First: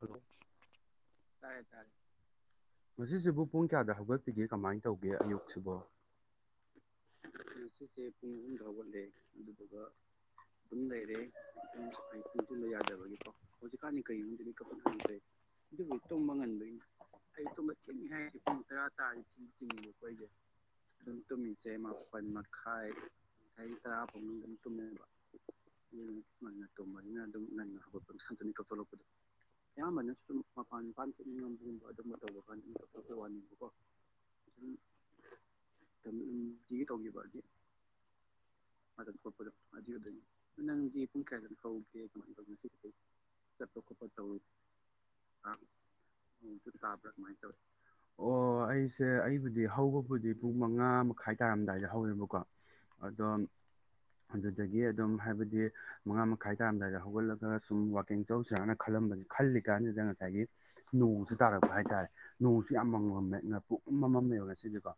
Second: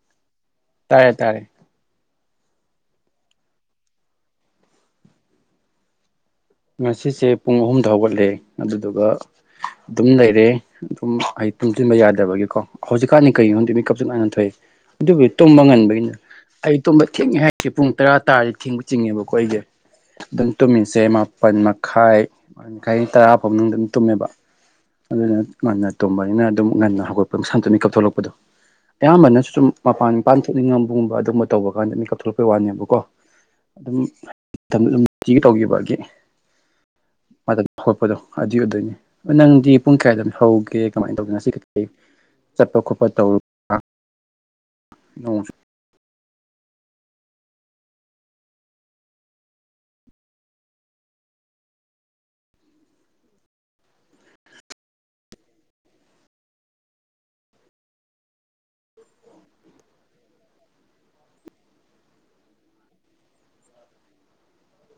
ꯍꯂ ꯇꯥꯔꯦ ꯇꯥꯔꯦ ꯇꯥꯏꯔꯦ ꯇꯥꯏꯔꯦ ꯃꯁꯤꯁꯤꯕꯨ ꯄꯨꯡ ꯀꯌꯥꯗ ꯍꯧꯒꯠꯄꯤꯒꯦ ꯀꯃꯥꯏꯅ ꯇꯧꯒꯦ ꯑꯌꯨꯛꯁꯤꯕꯣ ꯉꯁꯤꯁꯦ ꯄꯨꯡ ꯑꯍꯨꯝꯗ ꯍꯧꯒꯠꯂꯦ ꯑꯗꯨꯗꯨꯒ ꯍꯧꯒꯠꯂꯦ ꯑꯗꯨꯒ ꯑꯗꯨꯝ ꯂꯩꯔꯦ ꯑꯗꯨꯝ ꯂꯩꯔꯦ ꯑꯩ ꯇꯨꯝꯁꯤꯟꯕ ꯌꯥꯗꯕꯒꯒꯤꯀꯣ ꯍꯧꯖꯤꯛꯀꯥꯟꯗꯤ ꯀꯔꯤꯒꯤꯣꯗꯗꯤ ꯃꯤꯀꯞꯆꯠ ꯅꯥꯏꯟꯅ ꯊꯣꯛꯑꯏ ꯋꯥꯛꯀꯤꯡꯁꯦ ꯑꯗꯨꯕꯨꯗꯤ ꯇꯨꯝꯕ ꯉꯟꯕꯒꯤꯅ ꯑꯩ ꯉꯟꯕꯒꯤꯅꯤ ꯇꯨꯝꯕ ꯊꯦꯡꯉꯦ ꯍꯥꯏꯁꯦ ꯄꯨꯡ ꯇꯔꯥ ꯍꯥꯏꯁꯦ ꯇꯥꯔꯗꯤ ꯊꯦꯡꯕ ꯇꯥꯔꯤ ꯆꯤꯡꯉꯦꯕꯀꯣ ꯑꯩꯒꯤ ꯃꯥꯄꯜ ꯑꯗꯨ ꯇꯃꯤ ꯁꯦ ꯃꯥ ꯃꯈꯥꯏ ꯃꯈꯥꯏ ꯇꯔꯥ ꯐꯥꯎ ꯃꯅꯨꯡꯗ ꯑꯗꯨꯝ ꯇꯨꯝꯃꯦꯕ ꯇꯨꯝꯃꯦꯕ ꯑꯗꯨꯅ ꯉꯟꯅ ꯇꯨꯝꯕꯅꯤꯅ ꯑꯗꯨꯝ ꯉꯟꯅ ꯍꯧꯒꯠꯄꯁꯟ ꯇꯨꯅꯤ ꯀꯞꯊꯣꯛꯂꯛꯄꯗꯣ ꯑꯗꯣ ꯑꯌꯥꯝ ꯝꯕꯅꯁꯨ ꯁꯨꯝ ꯑꯌꯥꯝꯕꯅ ꯃꯄꯥꯟ ꯄꯥꯟ ꯊꯣꯛꯅꯤꯡꯉꯝꯕꯒꯨꯝꯕ ꯑꯗꯨꯒꯨꯝꯕ ꯇꯧꯕ ꯀꯥꯟꯗ ꯃꯤ ꯀꯛꯊꯣꯛꯂꯛꯄꯩ ꯋꯥꯅꯦꯕꯀꯣ ꯑꯗꯨꯝ ꯅꯨꯡꯇꯤꯒꯤ ꯇꯧꯈꯤꯕꯒꯤ ꯇꯧꯈꯤꯕꯗꯤ ꯃꯇꯝ ꯍꯧꯠꯄꯗꯣ ꯑꯗꯨꯏ ꯑꯗꯨꯏꯅꯤ ꯅꯪꯗꯤ ꯑꯗꯨ ꯄꯨꯡ ꯀꯌꯥꯗꯣ ꯍꯧꯒꯦ ꯅꯪꯗꯤ ꯀꯃꯥꯏꯅ ꯇꯧꯗꯅꯣ ꯉꯁꯤ ꯆꯠꯄ ꯈꯣꯠꯄ ꯇꯧꯔꯨ꯭ꯔ ꯇꯧꯔ ꯑꯁꯨ ꯇꯥꯕ꯭ꯔꯥ ꯑꯗꯨꯃꯥꯏꯅ ꯇꯧꯋꯤ ꯑꯣ ꯑꯩꯁꯦ ꯑꯩꯕꯨꯗꯤ ꯍꯧꯕꯕꯨꯗꯤ ꯄꯨꯡ ꯃꯉꯥ ꯃꯈꯥꯏ ꯇꯥꯔꯝꯗꯥꯏꯗ ꯍꯧꯋꯦꯕꯀꯣ ꯑꯦꯖꯣꯟ ꯑꯗꯨꯗꯒꯤ ꯑꯗꯨꯝ ꯍꯥꯏꯕꯗꯤ ꯃꯉꯥ ꯃꯈꯥꯏ ꯇꯥꯔꯝꯗꯥꯏꯗ ꯍꯧꯒꯠꯂꯒ ꯁꯨꯝ ꯋꯥꯛꯀꯤꯡ ꯆꯧꯁꯤꯅ ꯈꯜꯂꯝꯕꯁꯦ ꯈꯜꯂꯤ ꯀꯥꯟꯁꯤꯗ ꯉꯁꯥꯏꯒꯤ ꯅꯣꯡꯁꯨ ꯇꯥꯔꯛꯄ ꯍꯥꯏꯇꯥꯔꯦ ꯅꯣꯡꯁꯨ ꯌꯥꯝꯃꯃꯝꯃꯦ ꯉ ꯄꯣꯛꯃꯃꯝ ꯂꯩꯧꯦ ꯁꯤꯁꯀꯣ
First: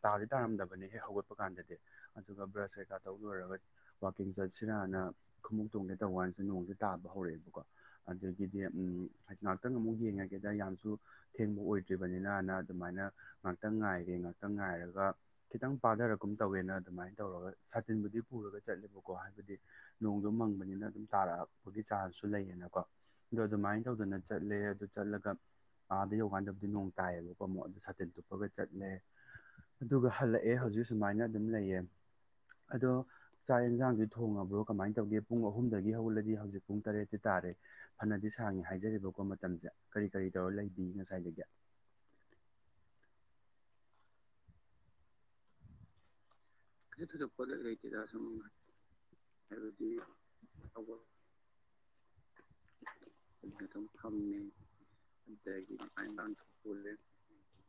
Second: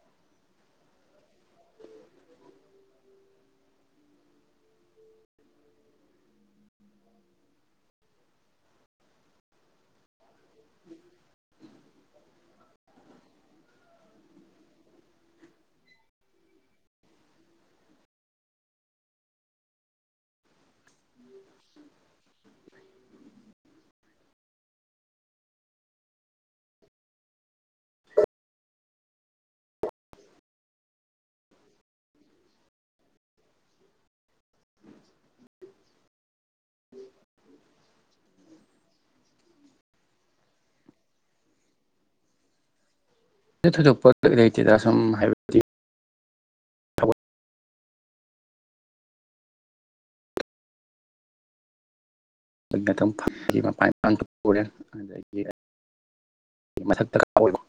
ꯇꯥꯗꯤ ꯇꯥꯔꯝꯗꯕꯅꯤ ꯍꯦꯛ ꯍꯧꯒꯠꯄ ꯀꯥꯟꯗꯗꯤ ꯑꯗꯨꯒ ꯕ꯭ꯔꯁ ꯀꯩꯀꯥ ꯇꯧꯕꯤ ꯂꯣꯏꯔꯒ ꯋꯥꯋꯥꯛꯀꯤꯡ ꯆꯠꯁꯤ ꯍꯥꯟꯅ ꯈꯣꯡꯃꯎꯣꯛ ꯇꯣꯡꯒꯦ ꯇꯧꯧꯕꯥꯟꯁꯨ ꯅꯣꯡꯁꯨꯦ ꯇꯥꯕ ꯍꯧꯔꯛꯑꯦꯕꯀꯣ ꯑꯗꯒꯤꯗꯤ ꯍꯥꯏꯗꯤ ꯉꯥꯏꯍꯥꯛꯇꯪ ꯑꯃꯨꯛ ꯌꯦꯡꯉꯒꯦꯗ ꯌꯥꯝꯁꯨ ꯊꯦꯡꯕ ꯑꯣꯏꯗ꯭ꯔꯤꯕꯅꯤꯅꯅ ꯑꯗꯨꯃꯥꯏꯅ ꯉꯥꯛꯇ ꯉꯥꯏꯔꯦ ꯉꯥꯛꯇ ꯉꯥꯏꯔꯒ ꯈꯤꯇꯪ ꯄꯥꯊꯔꯒꯨꯝ ꯇꯧꯋꯦꯅ ꯑꯗꯨꯃꯥꯏꯅ ꯇꯧꯔꯒ ꯁꯥꯤꯟ ꯗꯤ ꯄꯨꯔꯒ ꯆꯠꯂꯦꯕꯀꯣ ꯍꯥꯏꯕꯗꯤ ꯅꯣꯡꯗꯣ ꯃꯪꯕꯅꯤꯅ ꯑꯗꯨꯝ ꯇꯥꯔꯛꯑꯄꯒꯤ ꯆꯥꯟꯁꯁꯨ ꯂꯩꯌꯦꯅꯀꯣ ꯑꯣ ꯑꯗꯨꯃꯥꯏꯅ ꯇꯧꯗꯅ ꯆꯠꯂꯦ ꯑꯗꯨ ꯆꯠꯂꯒ ꯑꯥꯗ ꯌꯧꯀꯥꯟꯗꯕꯨꯗꯤ ꯅꯣꯡ ꯇꯥꯏꯌꯦꯕꯀꯣ ꯑꯃꯨꯛ ꯑꯗꯨ ꯁꯥꯇꯤꯟ ꯇꯨꯞꯄꯒ ꯆꯠꯂꯦ ꯑꯗꯨꯒ ꯍꯜꯂꯛꯑꯦ ꯍꯧꯖꯤꯛ ꯁꯨꯃꯥꯏꯅ ꯑꯗꯨꯝ ꯂꯩꯌꯦ ꯑꯗꯣ ꯆꯥꯛ ꯌꯦꯟꯁꯥꯡꯗꯨ ꯊꯣꯡꯉꯕ꯭ꯔꯣ ꯀꯃꯥꯏꯅ ꯇꯧꯒꯦ ꯄꯨꯡ ꯑꯍꯨꯝꯗꯒꯤ ꯍꯧꯜꯂꯗꯤ ꯍꯧꯖꯤꯛ ꯄꯨꯡ ꯇꯔꯦꯠꯇꯤ ꯇꯥꯔꯦ ꯐꯅꯗꯤ ꯁꯥꯡꯉꯤ ꯍꯥꯏꯖꯔꯤꯕꯀꯣ ꯃꯇꯝꯁꯦ ꯀꯔꯤ ꯀꯔꯤ ꯇꯧꯔ ꯂꯩꯕꯤ ꯉꯁꯥꯏꯗꯒꯤ ꯊꯣꯏꯗꯣꯛꯄ ꯂꯩꯇꯦꯗ ꯁꯨꯝ ꯍꯥꯏꯕꯗꯤ ꯀꯩ ꯊꯗ ꯄꯠ ꯂꯩꯇꯗ ꯁꯃ ꯍꯥꯏꯕꯗꯤ ꯑꯕꯜ ꯃꯄꯥꯟ ꯐꯝꯃꯦ ꯄꯨꯔꯦ ꯑꯗꯒꯤ ꯃꯊꯛ ꯗꯔꯀꯥꯔ ꯑꯣꯏꯕ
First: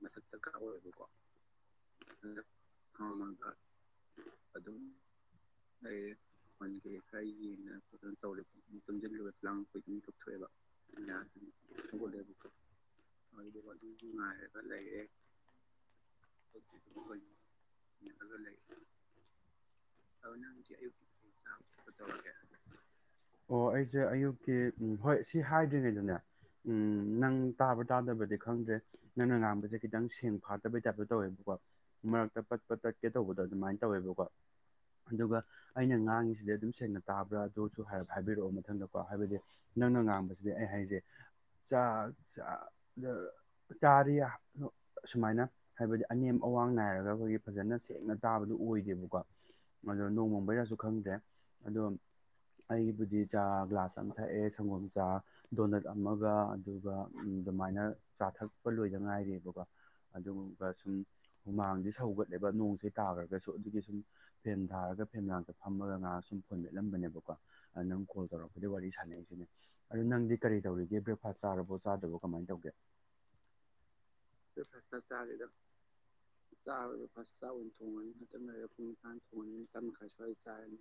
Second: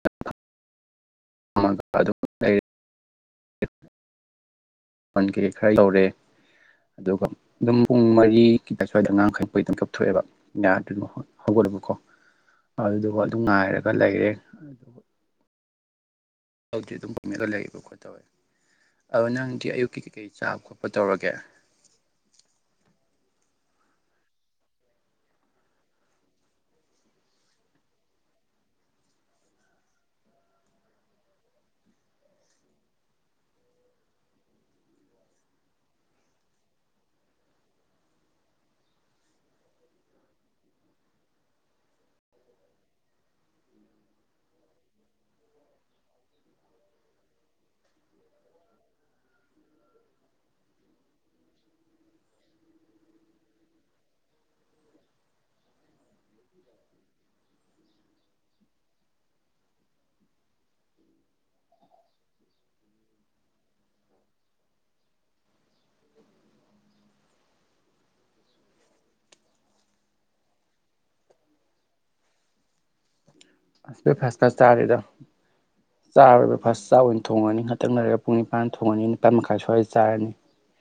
ꯃꯊ ꯀ ꯑꯣꯏ ꯑꯣꯏꯕꯀꯣ ꯄꯟ ꯈꯔ ꯌꯧꯔꯦ ꯄꯟꯈ꯭ꯔꯦ ꯈꯔ ꯌꯦꯡꯅ ꯐꯖꯅ ꯇꯧꯔꯦ ꯈꯤꯇ ꯁ꯭ꯋꯥꯏꯗ ꯇꯨꯝꯁꯤꯟꯈ꯭ꯔꯕ ꯇ ꯑꯉꯥꯡꯈꯩ ꯂꯥ ꯄꯣꯏ ꯃꯈꯣꯏ ꯑꯗꯨꯝ ꯀꯞꯊꯣꯛꯑꯦꯕ ꯀꯨꯞꯊꯣꯛꯑꯦꯕ ꯑꯗꯨꯝ ꯍꯧꯒꯠꯂꯕꯀꯣ ꯑꯗꯨꯗꯨ ꯑꯗꯨꯝ ꯉꯥꯏꯔꯒ ꯂꯩꯔꯦ ꯑꯗꯨ ꯍꯧꯗꯤ ꯑꯗꯨꯝ ꯀꯨꯝꯃꯤꯔ ꯂꯩꯕ ꯈꯣ ꯇꯋꯦ ꯂꯩꯔꯦ ꯂꯩ ꯑꯗ ꯅꯪꯗꯤ ꯑꯌꯨꯛꯀꯤ ꯀꯩꯀꯩ ꯆꯥꯕ ꯅꯪꯗꯤ ꯈꯣꯠꯄ ꯑꯌꯨꯛ ꯇꯧꯔꯒꯦ ꯇꯧꯔꯒꯦ ꯑꯣ ꯑꯩꯁꯦ ꯑꯌꯨꯛꯀꯤ ꯎꯝ ꯍꯣꯏ ꯁꯤ ꯍꯥꯏꯗ꯭ꯔꯤꯉꯩꯗꯅꯦ ꯎꯝ ꯅꯪ ꯇꯥꯕ꯭ꯔ ꯇꯥꯗꯕꯗꯤ ꯈꯪꯗ꯭ꯔꯦ ꯅꯪꯅ ꯉꯥꯡꯝꯕꯁꯦ ꯈꯤꯇꯪ ꯁꯦꯡ ꯐꯥꯠꯇꯕꯩ ꯇꯥꯏꯞꯇ ꯇꯧꯋꯦꯕꯀꯣ ꯃꯔꯛꯇ ꯄꯠꯄ ꯇꯠꯀꯦ ꯇꯧꯕꯗꯣ ꯑꯗꯨꯃꯥꯏꯅ ꯇꯧꯋꯦꯕꯀꯣ ꯑꯗꯨꯒ ꯑꯩꯅ ꯉꯥꯡꯉꯤꯁꯤꯗꯤ ꯑꯗꯨꯝ ꯁꯦꯡꯅ ꯇꯥꯕ꯭ꯔꯥ ꯑꯗꯨꯁꯨꯞ ꯍꯥꯏꯕꯤꯔꯛꯑꯣ ꯃꯊꯪꯗꯀꯣ ꯍꯥꯏꯕꯗꯤ ꯅꯪꯅ ꯉꯥꯡꯕꯁꯤꯗꯤ ꯑꯩ ꯍꯥꯏꯖꯦ ꯆꯥꯛ ꯇꯥꯔꯤ ꯑꯁꯨꯃꯥꯏꯅ ꯍꯥꯏꯕꯗꯤ ꯑꯅꯦꯝ ꯑꯋꯥꯡ ꯅꯥꯏꯔꯒ ꯑꯩꯈꯣꯏꯒꯤ ꯐꯖꯅ ꯁꯦꯡꯅ ꯇꯥꯕꯗꯨ ꯑꯣꯏꯗꯦꯕꯀꯣ ꯑꯣ ꯅꯣꯡꯃꯝꯕꯩꯔꯁꯨ ꯈꯪꯗꯦ ꯑꯗꯣ ꯑꯩꯕꯨꯗꯤ ꯆꯥ ꯒ꯭ꯂꯥꯁ ꯑꯃ ꯊꯛꯑꯦ ꯁꯪꯒꯣꯝ ꯆꯥ ꯗꯣꯅꯠ ꯑꯃꯒ ꯑꯗꯨꯒ ꯑꯗꯨꯃꯥꯏꯅ ꯆꯥꯊꯛꯄ ꯂꯣꯏꯗ ꯉꯥꯏꯔꯦꯕꯀꯣ ꯑꯗꯨꯒꯨꯝꯕ ꯁꯨꯝ ꯍꯨꯃꯥꯡꯗꯤ ꯁꯧꯒꯠ ꯑꯗꯨꯒ ꯅꯣꯡꯁꯦ ꯇꯥꯈ꯭ꯔꯒꯁꯨ ꯑꯗꯨꯒꯤ ꯁꯨꯝ ꯐꯦꯝ ꯊꯥꯔꯒ ꯐꯦꯝ ꯂꯥꯡꯇ ꯐꯝꯃꯒ ꯉꯥꯥꯡ ꯁꯨꯝ ꯐꯣꯟꯒꯠꯂꯝꯕꯅꯦꯕꯀꯣ ꯅꯪ ꯀꯣꯜ ꯇꯧꯔꯛꯄꯗꯤ ꯋꯥꯔꯤ ꯁꯥꯟꯅꯔꯤꯁꯤꯅꯦ ꯑꯗꯣ ꯅꯪꯗꯤ ꯀꯔꯤ ꯇꯧꯔꯤꯒꯦ ꯕ꯭ꯔꯦꯛꯐꯥꯥꯁ ꯆꯥꯔꯕꯣ ꯆꯥꯗꯕ ꯀꯃꯥꯏꯅ ꯇꯧꯒꯦ ꯑꯁ ꯐꯥꯔꯁ ꯀ꯭ꯂꯥꯁ ꯆꯥꯔꯤꯗ ꯆꯥꯔ ꯐꯥꯔ ꯆꯥ ꯆꯥꯛ ꯊꯣꯡꯉꯅꯤ ꯈꯛꯇꯪ ꯂꯩꯔꯦ ꯄꯨꯡ ꯅꯤꯄꯥꯟ ꯃꯈꯥꯏ ꯊꯣꯡꯉꯅꯤ ꯁ꯭ꯋꯥꯏꯗ ꯇꯈ ꯆꯥꯔꯅꯤ ꯁ꯭ꯋꯥꯏꯗ ꯆꯥꯔꯅꯤ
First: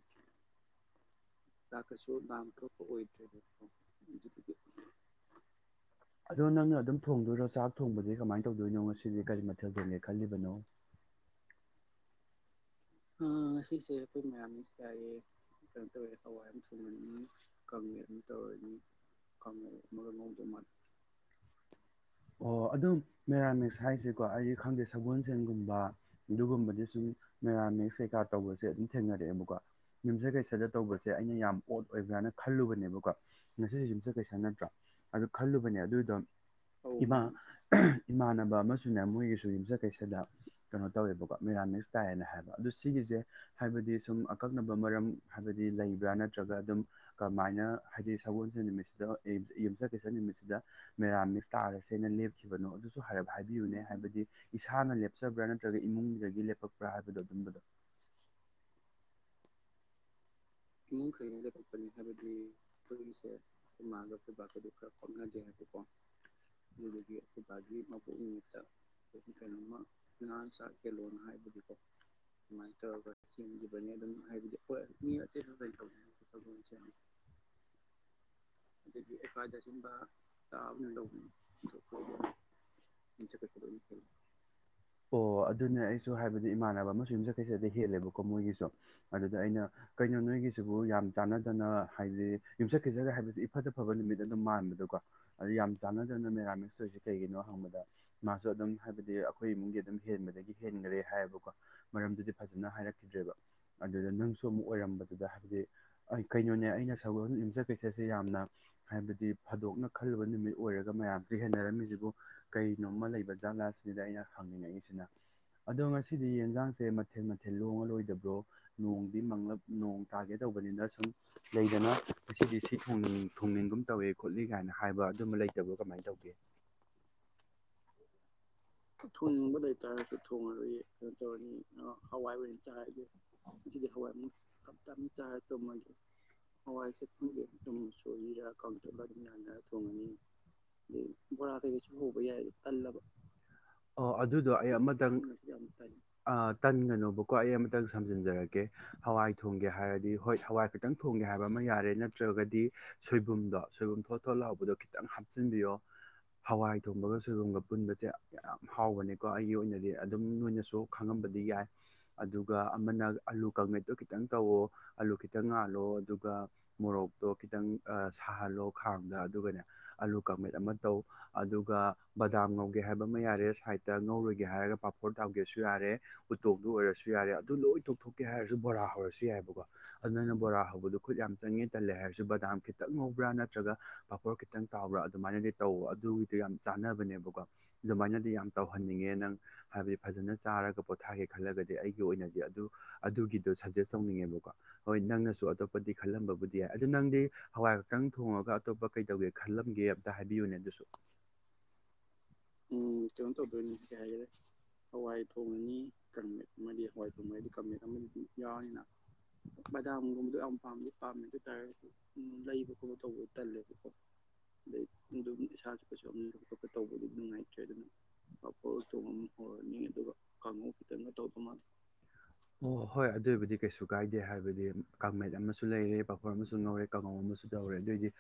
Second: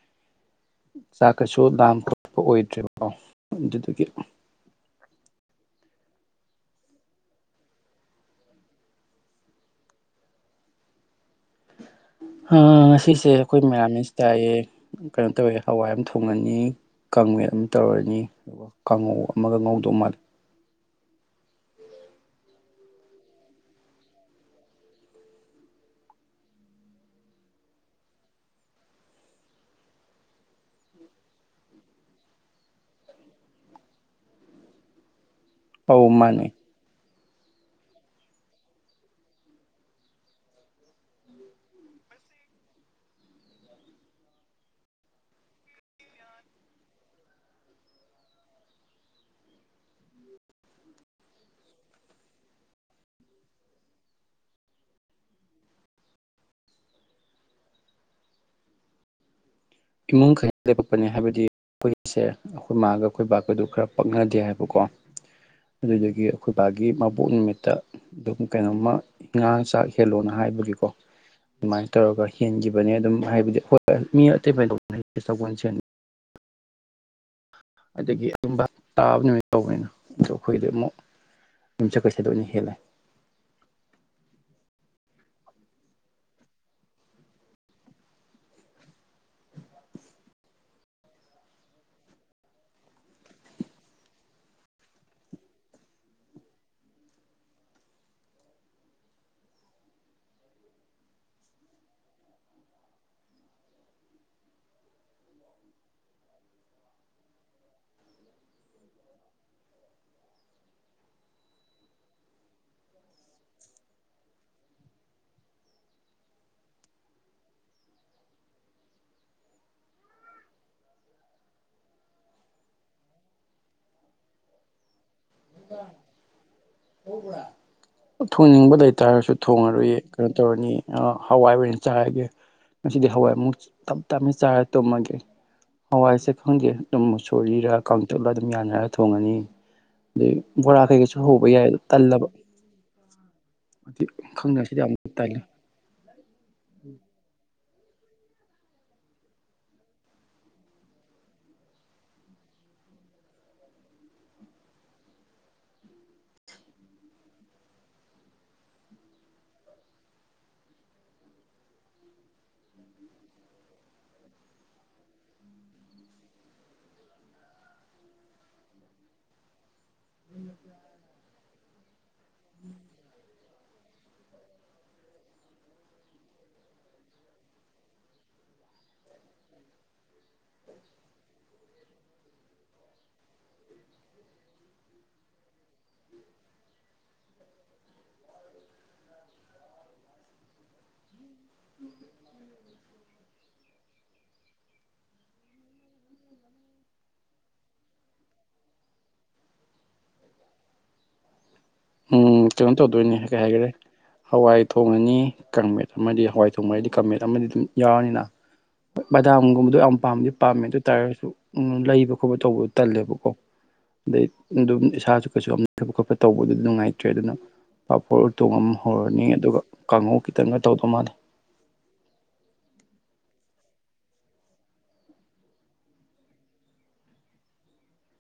ꯆꯥꯛ ꯀꯩꯁꯨ ꯂꯥꯝ ꯇꯀꯁꯨ ꯈꯣꯠꯄ ꯅꯇ꯭ꯔꯄ ꯑꯣꯏꯗ꯭ꯔꯦꯕꯀꯣ ꯑꯣꯏꯗ꯭ꯔꯦ ꯑꯗꯨꯗꯨꯒꯤ [unintelligible] ꯑꯗꯣ ꯅꯪꯅ ꯑꯗꯨꯝ ꯊꯣꯡꯗꯣꯏꯔꯣ ꯆꯥꯛ ꯊꯣꯡꯕꯗꯤ ꯀꯃꯥꯏꯅ ꯇꯧꯗꯣꯏꯅꯣ ꯉꯁꯤꯗꯤ ꯀꯔꯤ ꯃꯊꯦꯜ ꯊꯒꯦ ꯈꯜꯂꯤꯕꯅꯣ ꯑ ꯉꯁꯤꯁꯦ ꯑꯩꯈꯣꯏ ꯃꯌꯥꯝꯅꯁ ꯇꯥꯏꯌꯦ ꯀꯩꯅꯣ ꯇꯧꯋꯦ ꯍꯋꯥꯏ ꯑꯃ ꯊꯣꯡꯉꯅꯤ ꯀꯪꯉꯦ ꯀꯥꯉ ꯑꯗꯨꯝ ꯇꯧꯔꯅꯤ ꯑꯃꯒ ꯀꯃꯦ ꯉꯧꯗꯧ ꯑꯃꯒ ꯃꯥꯜꯂꯦ ꯉꯧꯗꯧ ꯃꯥ [unintelligible] ꯑꯣ ꯑꯗꯨ ꯃꯦꯔꯥꯃꯤꯛꯁ ꯍꯥꯏꯁꯦꯀꯣ ꯑꯩꯗꯤ ꯈꯪꯗꯦ ꯁꯒꯣꯜꯁꯦꯟꯒꯨꯝꯕ ꯑꯗꯨꯒꯨꯝꯕꯗꯤ ꯁꯨꯝ ꯃꯦꯔꯥꯃꯤꯛꯁ ꯑꯦ ꯀꯩꯀꯥꯔ ꯇꯧꯕꯁꯦ ꯑꯗꯨꯝ ꯊꯦꯡꯅꯔꯛꯑꯦ ꯑꯃꯨꯛꯀ ꯌꯨꯝꯁꯦ ꯀꯩꯁꯗ ꯇꯧꯕꯁꯦ ꯑꯩꯅ ꯌꯥꯝ ꯑꯣꯠ ꯑꯣꯏꯕ꯭ꯔꯥꯅ ꯈꯜꯂꯨꯕꯅꯦꯕ ꯀꯣ ꯉꯁꯤꯁꯨ ꯌꯨꯝꯁꯠ ꯀꯩꯁꯥ ꯅꯠꯇ꯭ꯔꯣ ꯑꯗꯨ ꯈꯜꯂꯨꯕꯅꯦ ꯑꯧ ꯑꯗꯨꯏꯗꯣ ꯃꯥꯅꯦ ꯏꯃꯥ ꯏꯃꯥꯟꯅꯕ ꯑꯃꯁꯨꯅꯦ ꯃꯣꯏꯒꯤꯁꯨ ꯌꯨꯝꯆꯠ ꯀꯩꯁꯠꯗ ꯀꯩꯅꯣ ꯇꯧꯋꯦꯕꯀꯣ ꯃꯤꯦꯔꯥꯃꯤꯛꯁ ꯀꯥꯏꯌꯦꯅ ꯍꯥꯏꯕ ꯑꯗꯨ ꯁꯤꯒꯤꯁꯦ ꯍꯥꯏꯕꯗꯤ ꯁꯨꯝ ꯑꯀꯛꯅꯕ ꯃꯔꯝ ꯍꯥꯏꯕꯗꯤ ꯂꯩꯕ꯭ꯔꯥ ꯅꯠꯇ꯭ꯔꯒ ꯑꯗꯨꯝ ꯀꯃꯥꯏ ꯁꯃꯥꯏꯅ ꯍꯥꯏꯗꯤ ꯁꯒꯣꯜꯁ ꯅꯨꯃꯤꯠꯁꯤꯗ ꯌꯨꯝꯁ ꯀꯩꯁ ꯅꯨꯃꯤꯠꯁꯤꯗ ꯃꯦꯔꯥꯃꯤꯛꯁ ꯇꯥꯔꯁꯦꯅ ꯂꯦꯞꯈꯤꯕ ꯣ ꯑꯗꯨꯁꯨ ꯍꯥꯏꯞ ꯍꯥꯏꯕꯤꯌꯨꯅꯦ ꯍꯥꯏꯕꯗꯤ ꯏꯁꯥꯅ ꯂꯦꯞꯆꯕ꯭ꯔꯥ ꯅꯠꯇ꯭ꯔꯒ ꯏꯃꯨꯡꯗꯒꯤ ꯂꯦꯞꯄꯛꯄ꯭ꯔꯥ ꯍꯥꯏꯕꯗꯣ ꯑꯗꯨꯝꯕꯗꯣ ꯏꯃꯨꯡ ꯈꯥꯏ ꯏꯃꯨꯡ ꯈꯩꯅꯄꯅꯤ ꯑꯩꯈꯣꯏ ꯃꯥꯒ ꯑꯩꯈꯣꯏ ꯍꯥꯏꯕꯗꯤꯁꯦ ꯕꯥꯒꯗꯨ ꯃꯒꯕ ꯈꯅꯦ ꯑꯗꯨꯗꯒꯤ ꯑꯩꯈꯣꯏ ꯕꯥꯒꯤ ꯃꯕꯣꯛ ꯅꯨꯃꯤꯠꯇ ꯑꯗꯨꯝ ꯅꯨꯃꯤꯠꯇ ꯀꯩꯅꯣꯝꯃꯥꯡ ꯀꯩꯅꯣꯝꯃ ꯆꯥꯛ ꯍꯦꯜꯂꯣꯅ ꯍꯥꯏꯕ ꯍꯥꯏꯗꯤꯀꯣ ꯑꯗꯨꯃꯥꯏꯅ ꯇꯧꯔꯒ ꯍꯦꯟꯈꯤꯕꯅꯦ ꯑꯗꯨꯝ ꯍꯥꯏꯕꯗꯤ ꯍꯣꯏ ꯃꯤ ꯑꯇꯩ ꯃꯤ ꯑꯇꯩꯁꯨ ꯆꯟꯅ ꯂꯩꯇꯕ ꯁꯒꯣꯜꯁꯦꯜ [unintelligible] ꯑꯗꯒꯤ ꯑꯗꯨꯝꯕ ꯇꯥꯕ ꯅꯨꯃꯤꯠ ꯀꯥꯏ ꯇꯧꯕꯅꯤꯅ ꯑꯗꯣ ꯑꯩꯈꯣꯏꯗ ꯑꯃꯨꯛ ꯇꯥꯕꯅ ꯌꯨꯝ ꯆꯀꯣꯏꯁꯗ ꯑꯣꯏꯅ ꯍꯦꯜꯂꯦ ꯏ ꯀꯁ ꯑꯣ ꯑꯗꯨꯅꯦ ꯑꯩꯁꯨ ꯍꯥꯏꯕꯗꯤ ꯏꯃꯥꯟꯅꯕ ꯑꯃꯁꯨ ꯌꯨꯝꯖꯠꯈꯩꯁꯗ ꯍꯦꯜꯂꯦꯕꯀꯣ ꯃꯣꯏꯒꯤꯁꯨ ꯑꯗꯨꯗ ꯑꯩꯅ ꯀꯩꯅꯣ ꯅꯣꯏꯒꯤꯁꯤꯕꯨ ꯌꯥꯝ ꯆꯥꯟꯅꯗꯅ ꯍꯥꯏꯗꯤ ꯌꯨꯝꯁ ꯈꯤꯖꯒ ꯍꯥꯏꯕꯁꯤ ꯏꯐꯠꯇ ꯐꯕ ꯅꯨꯃꯤꯠ ꯑꯗꯨꯝ ꯃꯥꯟꯕꯗꯀꯣ ꯑꯗꯨ ꯌꯥꯝ ꯆꯥꯟꯅꯗꯅ ꯃꯦꯔꯥꯃꯤꯛꯁꯇꯔꯁ ꯀꯩꯒꯤꯅꯣ ꯍꯪꯕꯗ ꯃꯥꯁꯨ ꯑꯗꯨꯝ ꯍꯥꯏꯕꯗꯤ ꯑꯩꯈꯣꯏ ꯏꯃꯨꯡꯒꯤ ꯑꯗꯨꯝ ꯍꯦꯟꯔꯦ ꯍꯥꯏꯕꯀꯣ ꯃꯔꯝꯗꯤ ꯐꯖꯅ ꯍꯥꯏꯔꯛꯗ꯭ꯔꯦꯕ ꯑꯗꯨꯗ ꯅꯪꯁꯨ ꯑꯃꯨ ꯑꯣꯏꯔꯝꯕꯗꯨꯗ ꯍꯥꯏꯕꯗꯤ ꯑꯩ ꯀꯩꯅꯣꯅꯦ ꯑꯩꯅ ꯁꯒꯜ ꯌꯨꯝꯆꯠ ꯀꯩꯆꯠꯁꯦ ꯌꯥꯝꯅ ꯍꯥꯏꯕꯗꯤ ꯐꯥꯗꯣꯛꯅ ꯈꯜꯂꯨꯕ ꯅꯨꯃꯤꯠ ꯑꯣꯏꯔꯒ ꯃꯌꯥꯝꯁꯤ ꯍꯦꯟꯅꯔꯝꯃꯤꯁꯤꯕꯨ ꯀꯩꯅꯣꯝꯃ ꯂꯩꯕ ꯖꯥꯠꯂꯥꯁꯤꯗ ꯑꯩꯅ ꯍꯪꯅꯤꯡꯉꯛꯏꯁꯤꯅ ꯑꯗꯣ ꯉꯁꯤꯗꯤ ꯌꯦꯟꯖꯥꯡꯁꯦ ꯃꯊꯦꯜ ꯃꯊꯦꯜ ꯂꯣꯡꯂ ꯂꯣꯏꯗꯕ꯭ꯔꯣ ꯅꯣꯡꯗꯤ ꯃꯪꯂ ꯅꯣꯡ ꯇꯥꯒꯦ ꯇꯧꯕꯅꯤꯅ ꯁꯨꯝ ꯂꯩꯗꯅ ꯉꯗꯤ ꯁꯤ ꯊꯣꯡꯅꯤꯡ ꯊꯣꯡꯅꯤꯡꯒꯨꯝ ꯇꯧꯋ ꯈꯣꯠꯂꯤ ꯀꯥꯏꯅ ꯍꯥꯏꯕ ꯑꯗꯨꯝꯕ ꯂꯩꯇꯕ꯭ꯔꯣ ꯀꯃꯥꯏꯅ ꯇꯧꯒꯦ ꯍ ꯊꯣꯡꯅꯤꯡꯕ ꯂꯩꯇꯥꯥꯔꯁꯨ ꯊꯣꯡꯅꯤꯡꯕ ꯊꯣꯡꯉꯔꯨꯏ ꯂꯩꯇꯥꯥꯔꯁꯨ ꯀꯩꯅꯣ ꯇꯧꯔꯅꯤ ꯊꯣꯡꯉꯔꯣꯏꯌꯦ ꯀꯩꯅꯣ ꯍꯋꯥꯏ ꯇꯧꯔꯅꯤ ꯑꯣꯏꯅ ꯆꯥꯏꯔꯒꯦ ꯍꯋꯥꯏ ꯑꯣꯏꯅ ꯆꯥꯔꯒꯦ ꯉꯁꯤꯗꯤ ꯍꯋꯥꯏ ꯞ ꯑꯗꯨꯗꯤ ꯍꯋꯥꯏ ꯇꯞ ꯃꯨꯛꯇ ꯆꯥꯔ ꯇꯨꯝꯃꯒꯦ ꯇꯨꯝꯃꯒꯦ ꯍꯋꯥꯏꯁꯦ ꯈꯪꯗꯦ ꯍꯋꯥꯏꯁꯦ ꯑꯗꯨꯝ ꯈꯪꯗꯦ ꯁꯣꯔꯤꯔ ꯆꯝꯅ ꯀꯥꯎꯊ ꯑꯗꯨꯝ ꯀꯥꯡꯁꯣꯏ ꯌꯥꯅꯔꯒ ꯊꯣꯡꯉꯅꯤ ꯑꯗꯩ ꯕꯣꯔꯥ ꯀꯩꯀꯩꯁꯨ ꯍꯧꯕ ꯌꯥꯏ ꯇꯜꯂꯕ ꯌꯥꯏꯜꯂꯕ ꯑꯣ ꯑꯗꯨꯗꯣ ꯈꯪꯗꯦ ꯑꯩ ꯁꯤꯗꯤ ꯌꯥꯝ ꯑꯃꯇꯪ ꯇꯜꯂꯦ ꯌꯥꯝ ꯇꯟꯒꯅꯣꯕꯀꯣ ꯑꯩ ꯑꯃꯇꯪ ꯁꯝꯖꯤꯟꯖꯔꯛꯀꯦ ꯍꯋꯥꯏ ꯊꯣꯡꯒꯦ ꯍꯥꯏꯔꯗꯤ ꯍꯣꯏ ꯍꯋꯥꯏ ꯈꯇꯪ ꯊꯣꯡꯒꯦ ꯍꯥꯏꯕ ꯑꯃ ꯌꯥꯔꯦ ꯅꯠꯇ꯭ꯔꯒꯗꯤ ꯁꯣꯏꯕꯨꯝꯗꯣ ꯁꯣꯏꯕꯨꯝ ꯊꯣꯠ ꯊꯣ ꯂ ꯍꯧꯕꯗꯣ ꯈꯤꯇꯪ ꯍꯥꯞꯆꯤꯟꯕꯤꯌꯣ ꯍꯋꯥꯏ ꯊꯣꯡꯕꯒ ꯁꯣꯏꯕꯨꯝꯒ ꯄꯨꯟꯕꯁꯦ ꯌꯥꯝ [unintelligible] ꯍꯥꯎꯕꯅꯦꯀꯣ ꯑꯩꯒꯤ ꯑꯣꯏꯅꯗꯤ ꯑꯗꯨꯝ ꯅꯣꯏꯅꯁꯨ ꯈꯪꯉꯝꯕꯗꯤ ꯌꯥꯏ ꯑꯗꯨꯒ ꯑꯃꯅ ꯑꯂꯨ ꯠꯇꯣ ꯈꯤꯇꯪ ꯇꯧꯋꯣ ꯑꯥꯂꯨ ꯈꯤꯇꯪ ꯉꯥꯜꯂꯣ ꯑꯗꯨꯒ ꯃꯣꯔꯣꯛꯇꯣ ꯈꯤꯇꯪ ꯁꯥꯍꯜꯂꯣ ꯈꯥꯡꯗ ꯑꯗꯨꯒꯅꯦ ꯑꯂꯨ ꯀꯃꯦꯠ ꯑꯃ ꯇꯧ ꯑꯗꯨꯒ ꯕꯗꯥꯝ ꯉꯧꯒꯦ ꯍꯥꯏꯕ ꯑꯃ ꯌꯥꯔꯦ ꯁꯥꯏꯠꯇ ꯉꯧꯔꯣꯏꯒꯦ ꯍꯥꯏꯔꯒ ꯄꯥꯐꯣꯔ ꯇꯥꯒꯦꯁꯨ ꯌꯥꯔꯦ ꯎꯇꯣꯛꯇ ꯑꯣꯏꯔꯁꯨ ꯌꯥꯔꯦ ꯑꯗꯨ ꯂꯣꯏꯊꯣꯛꯀꯦ ꯍꯥꯏꯔꯁꯨ ꯕꯣꯔꯥ ꯍꯧꯔꯁꯨ ꯌꯥꯏꯕꯀꯣ ꯑꯗꯨꯅ ꯅꯅ ꯕꯣꯔꯥ ꯍꯧꯕꯗꯣ ꯈꯨꯠ ꯌꯥꯝ ꯆꯪꯉꯦ ꯇꯜꯂꯦ ꯍꯥꯏꯔꯁꯨ ꯕꯗꯥꯝ ꯈꯤꯇꯪ ꯉꯧꯕ꯭ꯔꯥ ꯅꯠꯇ꯭ꯔꯒ ꯄꯥꯄꯣꯔ ꯈꯤꯇꯪ ꯇꯥꯎꯕ꯭ꯔꯥ ꯑꯗꯨꯃꯥꯏꯅꯗꯤ ꯇꯧꯕ ꯑꯗꯨꯒꯤꯗꯤꯣ ꯌꯥꯝ ꯆ ꯆꯥꯅꯕꯅꯦꯕꯀꯣ ꯑꯗꯨꯃꯥꯏꯅꯗꯤ ꯌꯥꯝ ꯇꯧꯍꯟꯅꯤꯡꯉꯦ ꯅꯪ ꯍꯥꯏꯕꯗꯤ ꯐꯖꯅ ꯆꯥꯔꯒ ꯄꯣꯠ ꯊꯥꯒꯦ ꯈꯜꯂꯒꯗꯤ ꯑꯩꯒꯤ ꯑꯣꯏꯅꯗꯤ ꯑꯗꯨ ꯑꯗꯨꯒꯤꯗꯣ ꯁꯖꯦꯁ ꯇꯧꯅꯤꯡꯉꯦꯕꯀꯣ ꯍꯣꯏ ꯅꯪꯅꯁꯨ ꯑꯇꯣꯞꯄꯗꯤ ꯈꯜꯂꯝꯕꯕꯨꯗꯤ ꯌꯥꯏ ꯑꯗꯨ ꯅꯪꯗꯤ ꯍꯋꯥꯏ ꯈꯛꯇꯪ ꯊꯣꯡꯉꯒ ꯑꯇꯣꯞꯄ ꯀꯩꯗꯧꯒꯦ ꯈꯜꯂꯝꯒꯦ ꯑꯝꯇ ꯍꯥꯏꯕꯤꯌꯨꯅꯦ ꯑꯗꯨꯁꯨ ꯎ ꯎ ꯀꯩꯅꯣ ꯎꯝ ꯇꯧꯗꯣꯏꯅꯦ ꯀꯩꯅꯣ ꯀꯩ ꯍꯥꯏꯒꯔꯦ ꯇꯧꯗꯣꯏꯅꯤ ꯀꯩ ꯍꯥꯏꯒꯔꯦ ꯍꯋꯥꯏ ꯊꯣꯡꯉꯅꯤ ꯊꯣꯡꯉꯅꯤ ꯀꯪꯃꯦꯠ ꯑꯃꯗꯤ ꯀꯪꯃꯦꯠ ꯍꯋꯥꯏ ꯊꯣꯡꯕ ꯍꯥꯏꯗꯤ ꯀꯪ ꯊꯣꯡꯉꯗꯤ ꯀꯪꯃꯦꯠ ꯌꯥꯎꯅꯤꯅ ꯑꯃꯗꯤ ꯌꯥꯎꯔꯅꯤꯅ ꯕꯝꯒꯨꯝꯕ ꯌꯥꯝꯝ ꯄꯥꯝ ꯑꯗꯨ ꯑꯣꯏ ꯇꯔ ꯑꯥꯐꯇꯔ ꯊꯕꯛ ꯈꯣꯠꯄ ꯇꯧꯕꯗꯣ ꯇꯜꯂꯦꯕꯀꯣ ꯑꯗꯩ ꯑꯗꯨꯝ ꯏꯁꯥꯁꯨ ꯀꯩꯁꯨ ꯑ ꯊꯕꯛ ꯈꯣꯠꯄ ꯑꯗꯨꯝ ꯇꯧꯕꯗꯨ ꯅꯨꯡꯉꯥꯏꯇ꯭ꯔꯦ ꯑꯗꯨꯅ ꯄꯥꯐꯣꯔ ꯇꯣꯡꯉꯝ ꯍꯧꯔꯅꯤ ꯑꯗꯨꯒ ꯀꯥꯡꯍꯧ ꯈꯤꯇꯪꯒ ꯇꯧꯗꯧ ꯃꯥꯜꯂꯦ ꯑꯣ ꯍꯣꯏ ꯑꯗꯨ ꯀꯩꯁꯨ ꯀꯥꯏꯗꯦ ꯍꯥꯏꯕꯗꯤ ꯀꯥꯃꯦꯠ ꯑꯃꯁꯨ ꯂꯩꯔꯦ ꯄꯥꯄꯔ ꯑꯃꯁꯨ ꯉꯧꯔꯦ ꯀꯥꯡꯉꯧ ꯑꯃꯁꯨ ꯇꯧꯔꯦ ꯑꯗꯨꯑꯣꯏꯗꯤ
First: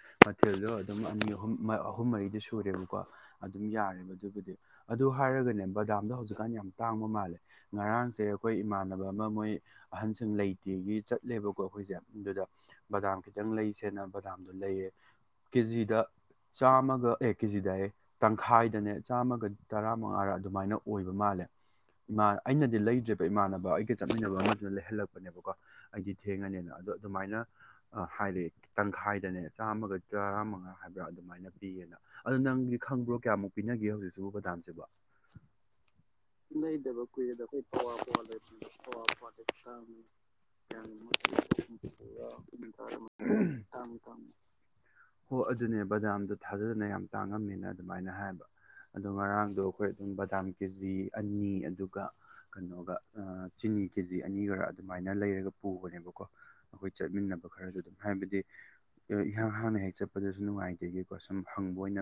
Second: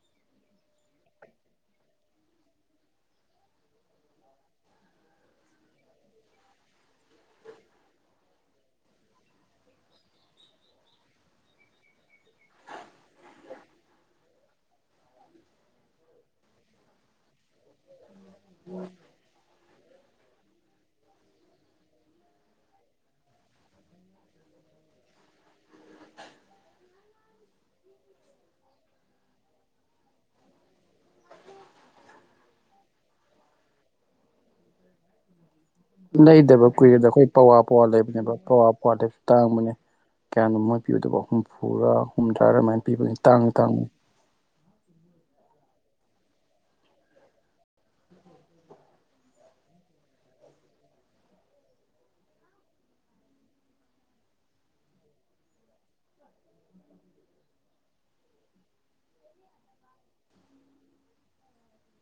ꯍꯦꯜꯗꯣ ꯑꯗꯨꯝ ꯑꯅꯤ ꯑꯍꯨꯝ ꯑꯍꯨꯝ ꯃꯔꯤꯗꯤ ꯁꯨꯔꯦꯕꯀꯣ ꯑꯗꯨꯝ ꯌꯥꯔꯦꯕ ꯑꯗꯨꯕꯨꯗꯤ ꯑꯗꯨ ꯍꯥꯏꯔꯒꯅꯦ ꯕꯗꯥꯝꯗꯣ ꯍꯧꯖꯤꯛꯀꯥꯟ ꯌꯥꯝ ꯇꯥꯡꯕ ꯃꯥꯜꯂꯦ ꯉꯔꯥꯡꯁꯦ ꯑꯩꯈꯣꯏ ꯏꯃꯥꯟꯅꯕ ꯑꯃ ꯃꯣꯏ ꯑꯍꯟꯁꯤꯡ ꯂꯩꯇꯦꯒꯤ ꯆꯠꯂꯦꯕꯀꯣ ꯑꯩꯈꯣꯏꯁꯦ ꯑꯗꯨꯗ ꯕꯗꯥꯝ ꯈꯤꯇꯪ ꯂꯩꯁꯦꯅ ꯃꯝꯗꯣ ꯂꯩꯌꯦ ꯀꯦꯖꯤꯗ ꯆꯥꯝꯃꯒ ꯑꯦ ꯀꯦꯖꯤꯗ ꯑꯩ ꯇꯪꯈꯥꯏꯗꯅꯦ ꯆꯥꯝꯃꯒ ꯇꯔꯥ ꯃꯉꯥꯔ ꯑꯗꯨꯃꯥꯏꯅ ꯑꯣꯏꯕ ꯃꯥꯜꯂꯦ ꯃꯥ ꯑꯩꯅꯗꯤ ꯂꯩꯗ꯭ꯔꯤꯕ ꯏꯃꯥꯟꯅꯕ ꯑꯩꯒ ꯆꯠꯃꯤꯟꯅꯕ ꯑꯃꯗꯨꯅ ꯂꯩꯍꯜꯂꯛꯄꯅꯦꯕꯀꯣ ꯑꯩꯗꯤ ꯊꯦꯡꯉꯅꯤꯅ ꯑꯗꯣ ꯑꯗꯨꯃꯥꯏꯅ ꯍꯥꯏꯗꯤ ꯇꯪꯈꯥꯏꯗꯅꯦ ꯆꯥꯝꯃꯒ ꯇꯔꯥꯃꯉꯥ ꯍꯥꯏꯕ꯭ꯔꯥ ꯑꯗꯨꯃꯥꯏꯅ ꯄꯤꯌꯦꯅ ꯑꯗꯨꯗꯣ ꯅꯪꯗꯤ ꯈꯪꯕ꯭ꯔꯣ ꯀꯌꯥꯃꯨꯛ ꯄꯤꯅꯒꯦ ꯍꯧꯖꯤꯛꯁꯤꯕꯨ ꯕꯗꯥꯝꯁꯤꯕ ꯂꯩꯗꯕ ꯀꯨꯏꯔꯗꯕ ꯑꯩꯈꯣꯏ ꯄꯋꯥ ꯄꯋꯥ ꯂꯩꯕꯅꯦꯕ ꯄꯋꯥ ꯄꯋꯥ ꯂꯩꯁꯨ ꯇꯥꯡꯕꯅꯦ ꯀꯌꯥꯅꯣ ꯃꯣꯣꯏ ꯄꯤꯌꯨ ꯑꯗꯨꯕꯨ ꯍꯨꯝꯐꯨꯔꯥ ꯍꯨꯝꯗ꯭ꯔꯥꯔ ꯑꯗꯨꯃꯥꯏꯅ ꯄꯤꯕꯅꯤ ꯇꯥꯡꯉꯤ ꯇꯥꯡꯉꯤ ꯍꯣ ꯑꯗꯨꯅꯦ ꯕꯗꯥꯝꯗꯣ ꯊꯥꯖꯗꯅ ꯌꯥꯝ ꯇꯥꯡꯉꯝꯃꯦꯅ ꯑꯗꯨꯃꯥꯏꯅ ꯍꯥꯏꯕ ꯑꯗꯣ ꯉꯔꯥꯡꯗꯣ ꯑꯩꯈꯣꯏ ꯑꯗꯨꯝ ꯕꯗꯥꯝ ꯀꯦ ꯖꯤ ꯑꯅꯤ ꯑꯗꯨꯒ ꯀꯩꯅꯣꯒ ꯆꯤꯅꯤ ꯀꯦ ꯖꯤ ꯑꯅꯤ ꯈꯔ ꯑꯗꯨꯃꯥꯏꯅ ꯂꯩꯔꯒ ꯄꯨꯕꯅꯦꯕꯀꯣ ꯑꯩꯈꯣꯏ ꯆꯠꯃꯤꯟꯅꯕ ꯈꯔꯁꯨ ꯑꯗꯨꯝ ꯍꯥꯏꯕꯗꯤ ꯏꯍꯥꯡ ꯍꯥꯡꯅ ꯍꯦꯛ ꯆꯠꯄꯗꯁꯨ ꯅꯨꯡꯉꯥꯏꯖꯒꯀꯣ ꯁꯨꯝ ꯍꯪꯕ ꯑꯣꯏꯅ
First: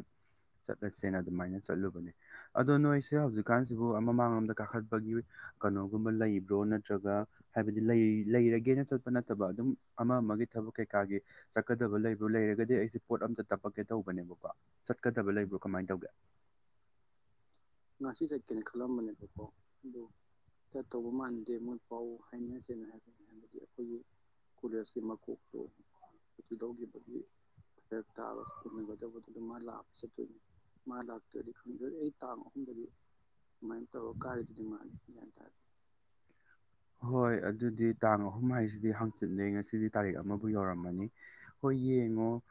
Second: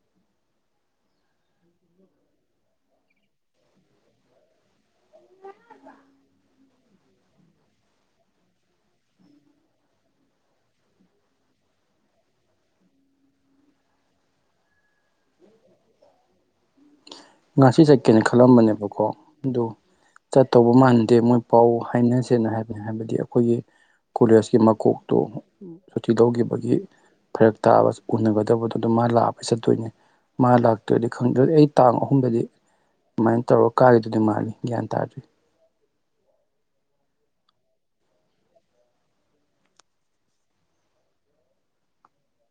ꯆꯠꯂꯁꯦꯅ ꯑꯗꯨꯃꯥꯏꯅ ꯆꯠꯂꯨꯕꯅꯦ ꯑꯗꯣ ꯅꯣꯏꯁꯦ ꯍꯧꯖꯤꯛꯀꯥꯟꯁꯤꯕꯨ ꯃꯃꯥꯡꯂꯣꯝꯗ ꯀꯥꯈꯠꯄꯒꯤ ꯀꯩꯅꯣꯒꯨꯝꯕ ꯂꯩꯕ꯭ꯔꯣ ꯅꯠꯇ꯭ꯔꯒ ꯍꯥꯏꯕꯗꯤ ꯂꯩꯔꯒꯦꯅ ꯆꯠꯄ ꯅꯠꯇꯕ ꯑꯗꯨꯝ ꯑꯃ ꯑꯃꯒꯤ ꯊꯕꯛ ꯀꯩꯀꯥꯒꯤ ꯆꯠꯀꯗꯕ ꯂꯩꯕ꯭ꯔꯣ ꯂꯩꯔꯒꯗꯤ ꯑꯩꯁꯦ ꯄꯣꯠ ꯑꯝꯇ ꯇꯞꯄꯛꯀꯦ ꯇꯧꯕꯅꯦꯕꯀꯣ ꯆꯠꯀꯗꯕ ꯂꯩꯕ꯭ꯔꯣ ꯀꯃꯥꯏꯅ ꯇꯧꯒꯦ ꯉꯥꯁꯤ ꯆꯠꯀꯦꯅ ꯉꯁꯤ ꯈꯜꯂꯝꯕꯅꯦꯕꯀꯣ ꯈꯜꯂꯝꯕꯅꯦ ꯑꯗꯨ ꯑꯗꯣ ꯆꯠꯇꯧꯕ ꯆꯠ ꯃꯥꯟꯗꯦ ꯃꯣꯏ ꯄꯥꯎ ꯍꯥꯏꯅꯁꯦꯅ ꯍꯥꯏꯕꯅꯤ ꯍꯥꯏꯕꯗꯤ ꯑꯩꯈꯣꯏꯒꯤ ꯀꯣꯂꯦꯖꯀꯤ ꯃꯀꯣꯛꯇꯨ ꯁꯨꯇꯤ ꯂꯧꯈꯤꯕꯒꯤ ꯐꯔꯛ ꯇꯥꯕ ꯎꯅꯒꯗꯕꯗꯨꯗ ꯃꯥ ꯂ ꯂ ꯆꯠꯇꯣꯏꯅꯦ ꯃꯥ ꯂꯥꯛꯇꯣꯏꯗꯤ ꯑꯗꯨꯗꯤ ꯑꯩ ꯇꯥꯡ ꯑꯍꯨꯝꯗꯗꯤ ꯀꯃꯥꯏꯅ ꯇꯧꯔꯒ ꯀꯥꯒꯦꯗꯨꯗꯤ ꯃꯥꯜꯂꯤ ꯒ꯭ꯌꯥꯟ ꯇꯥꯗ꯭ꯔꯤ ꯎ ꯍꯣꯏ ꯑꯗꯨꯗꯤ ꯇꯥꯡ ꯑꯍꯨꯝ ꯍꯥꯏꯁꯤꯗꯤ ꯍꯥꯡꯆꯤꯠꯅꯦ ꯉꯁꯤꯗꯤ ꯇꯥꯔꯤꯛ ꯑꯃꯕꯨꯥꯎ ꯌꯧꯔꯝꯃꯅꯤ ꯍꯣꯏ ꯌꯦꯡꯉꯣ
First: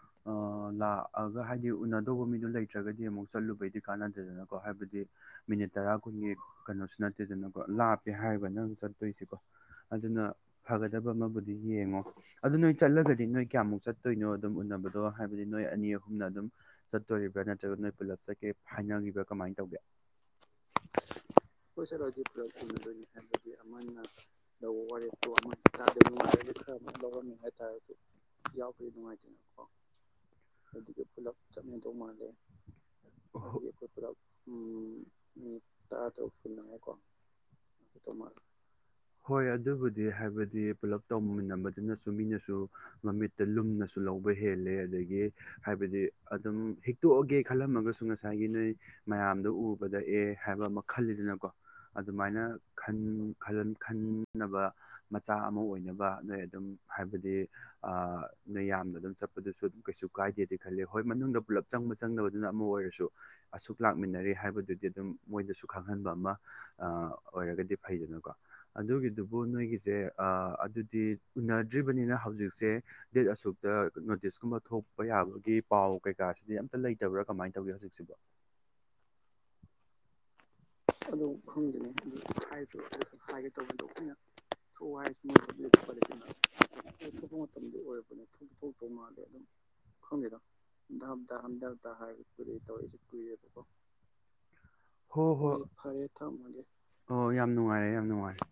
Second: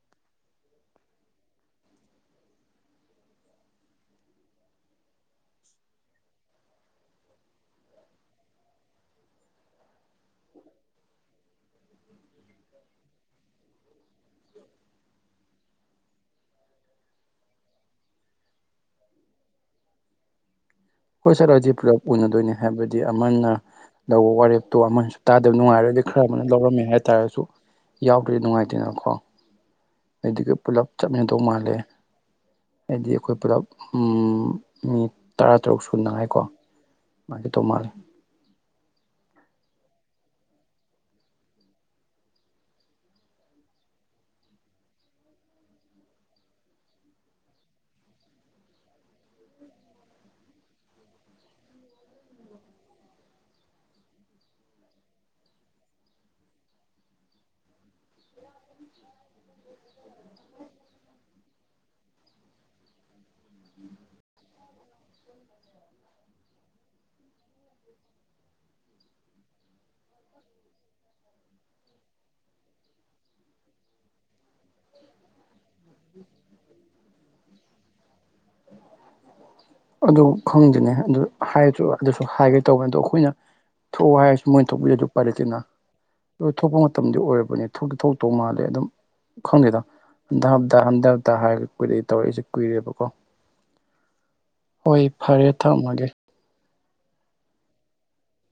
ꯂꯥꯛꯑꯒ ꯍꯥꯏꯗꯤ ꯎꯅꯗꯧꯕ ꯃꯤꯗꯨꯣ ꯂꯩꯇ꯭ꯔꯒꯗꯤ ꯑꯃꯨꯛ ꯆꯠꯂꯨꯕꯩꯗꯤ ꯀꯥꯟꯅꯗꯦꯗꯅꯀꯣ ꯍꯥꯏꯕꯗꯤ ꯃꯤꯅꯤꯠ ꯇꯔꯥ ꯀꯨꯟꯒꯤ ꯀꯩꯅꯣꯁꯨ ꯅꯠꯇꯦꯗꯅꯀꯣ ꯂꯥꯞꯄꯦ ꯍꯥꯏꯔ ꯆꯣꯏꯣ ꯑꯗꯨꯅ ꯐꯒꯗꯕꯕꯨ ꯌꯦꯡꯉꯣ ꯑꯗꯨ ꯅꯣꯏ ꯆꯠꯂꯒꯗꯤ ꯅꯣꯏ ꯀꯌꯥꯃꯨꯛ ꯆꯠꯇꯣꯏꯅꯣ ꯑꯗꯨꯝ ꯎꯅꯕꯗꯣ ꯍꯥꯏꯕꯗꯤ ꯅꯣꯏ ꯑꯅꯤ ꯑꯍꯨꯝꯅ ꯑꯗꯨꯝ ꯆꯠꯇꯣꯔꯤꯕ꯭ꯔꯥ ꯅꯠꯇ꯭ꯔꯒ ꯄꯨꯂꯞ ꯆꯠꯒꯦ ꯍꯥꯏꯅꯈꯤꯕ꯭ꯔꯥ ꯀꯃꯥꯏꯅ ꯇꯧꯒꯦ ꯎ ꯍꯣꯏ ꯁꯥꯔ ꯍꯧ ꯄꯨꯂꯞ ꯎꯅꯗꯣꯏꯅꯤ ꯍꯥꯏꯕꯗꯤ ꯑꯃꯅ ꯂꯧꯕ ꯋꯥꯔꯦꯞꯇꯣ ꯄꯨꯂꯞ ꯑꯃꯅꯁꯨ ꯇꯥꯗꯕ ꯅꯨꯡꯉꯥꯏꯔꯗꯤ ꯑꯗꯒꯤ ꯈꯔ ꯑꯃꯅ ꯑꯩꯈꯣꯏ ꯂꯧꯔꯝꯃꯦ ꯍꯥꯏꯇꯥꯔꯁꯨ ꯌꯥꯎꯗ꯭ꯔꯗꯤ ꯅꯨꯡꯉꯥꯏꯇꯦꯅꯀꯣ ꯑꯩꯗꯤꯒ ꯄꯨꯂꯞ ꯆꯞꯃꯤꯗꯧ ꯃꯥꯜꯂꯦ ꯍꯥꯏꯗꯤ ꯑꯩꯈꯣꯏ ꯄꯨꯂꯞ ꯎꯝ ꯃꯤ ꯇꯔꯥ ꯎꯝ ꯇꯔꯨꯛ ꯁꯨꯅꯉꯥꯏꯀꯣ ꯃꯥꯒꯤ ꯇꯣ ꯃꯥꯔ ꯍꯣꯏ ꯑꯗꯨ ꯑꯗꯨꯕꯨꯗꯤ ꯍꯥꯏꯕꯗꯤ ꯄꯨꯂꯞ ꯇꯧꯃꯤꯟꯅꯕꯗꯨꯅꯁꯨ ꯃꯤꯅꯁꯨ ꯃꯃꯤꯠꯇ ꯂꯨꯝꯅꯁꯨ ꯂꯧꯕ ꯍꯦꯜꯂꯤ ꯑꯗꯒꯤ ꯍꯥꯏꯕꯗꯤ ꯑꯗꯨꯝ ꯍꯤꯛꯇꯣꯛꯑꯒꯦ ꯈꯜꯂꯝꯃꯒꯁꯨ ꯉꯁꯥꯏꯒꯤ ꯅꯣꯏ ꯃꯌꯥꯝꯗꯣ ꯎꯕꯗ ꯑꯦ ꯍꯥꯏꯕ ꯑꯃ ꯈꯜꯂꯤꯗꯅꯀꯣ ꯑꯗꯨꯃꯥꯏꯅ ꯈꯟꯅꯕ ꯃꯆꯥ ꯑꯃ ꯑꯣꯏꯅꯕ ꯅꯗꯣꯏ ꯑꯗꯨꯝ ꯍꯥꯏꯕꯗꯤ ꯅꯣꯏ ꯌꯥꯝꯅ ꯑꯗꯨꯝ ꯆꯠꯄꯗꯨꯁꯨ ꯑꯗꯨꯝ ꯀꯩꯁꯨ ꯀꯥꯏꯗꯦꯗꯤ ꯈꯜꯂꯤꯦ ꯍꯣꯏ ꯃꯅꯨꯡꯗ ꯄꯨꯂꯞ ꯆꯪꯕꯁꯦ ꯆꯪꯗꯕꯗꯨꯅ ꯑꯃ ꯑꯣꯏꯔꯁꯨ ꯑꯁꯨꯛ ꯂꯥꯛꯃꯤꯟꯅꯔꯦ ꯍꯥꯏꯕꯗꯨꯗꯤ ꯑꯗꯨꯝ ꯃꯣꯏꯗꯁꯨ ꯈꯪꯍꯟꯕ ꯑꯃ ꯐ ꯑꯗꯨ ꯎ꯭ ꯑꯅ ꯍꯧꯖꯤꯛꯁꯦ ꯗꯦꯠ ꯑꯁꯨꯛꯇ ꯅꯣꯇꯤꯁꯀꯨꯝꯕ ꯊꯣꯛꯄ ꯌꯥꯕꯒꯤ ꯄꯥꯎ ꯀꯩꯀꯥꯁꯤꯗꯤ ꯂꯩꯇꯕ꯭ꯔꯥ ꯀꯃꯥꯏꯅ ꯇꯧꯒꯦ ꯍꯧꯖꯤꯛꯁꯤꯕ ꯑꯗꯨ ꯈꯪꯗꯅꯦ ꯑꯗꯨ ꯍꯥꯏꯔꯁꯨ ꯑꯗꯨ ꯑꯗꯨꯁꯨ ꯍꯥꯏꯒꯦ ꯍꯥꯏꯁꯨ ꯇꯧꯕꯅꯦ ꯑꯗꯣ ꯑꯩꯁꯨ ꯑꯩꯈꯣꯏꯅ ꯍꯥꯏꯒꯦ ꯇꯧꯕꯅꯦ ꯊꯣꯛꯑꯣ ꯍꯥꯏꯔꯁꯨ ꯃꯣꯏꯅ ꯊꯣꯛꯧꯕꯤꯔ ꯑꯗꯨ ꯄꯥꯏꯔꯦ ꯑꯗꯨ ꯑꯩꯈꯣꯏꯅ ꯂꯣꯏ ꯊꯣꯛꯄ ꯃꯇꯝꯗꯤ ꯑꯣꯏꯔꯕꯅꯤ ꯊꯣꯛꯀꯤ ꯊꯣꯛꯇꯧ ꯃꯥꯜꯂꯦ ꯑꯗꯨꯝ ꯈꯪꯗꯦꯗ ꯍꯟꯗ ꯍꯞꯇꯥ ꯍꯟꯗ ꯪꯒꯤꯗꯣꯞ ꯍꯞꯇꯥ ꯍꯥꯏꯔꯒ ꯍꯟꯗ ꯀꯨꯏꯔꯛꯏ ꯍꯥꯏꯔ ꯇꯧꯔꯛꯏꯁꯦ ꯀꯨꯏ ꯇꯧꯔꯛꯏꯁꯦ ꯀꯨꯏꯔꯦꯕꯀꯣ ꯀꯨꯏꯔꯦꯕꯀꯣ ꯍꯣꯏ ꯐꯔꯦ ꯊ ꯐꯔꯦ ꯊꯥꯎ ꯃꯦ ꯑꯣ ꯌꯥꯝ ꯅꯨꯡꯉꯥꯏꯔꯦ ꯌꯥꯝ ꯅꯨꯡꯉꯥꯏꯔꯦ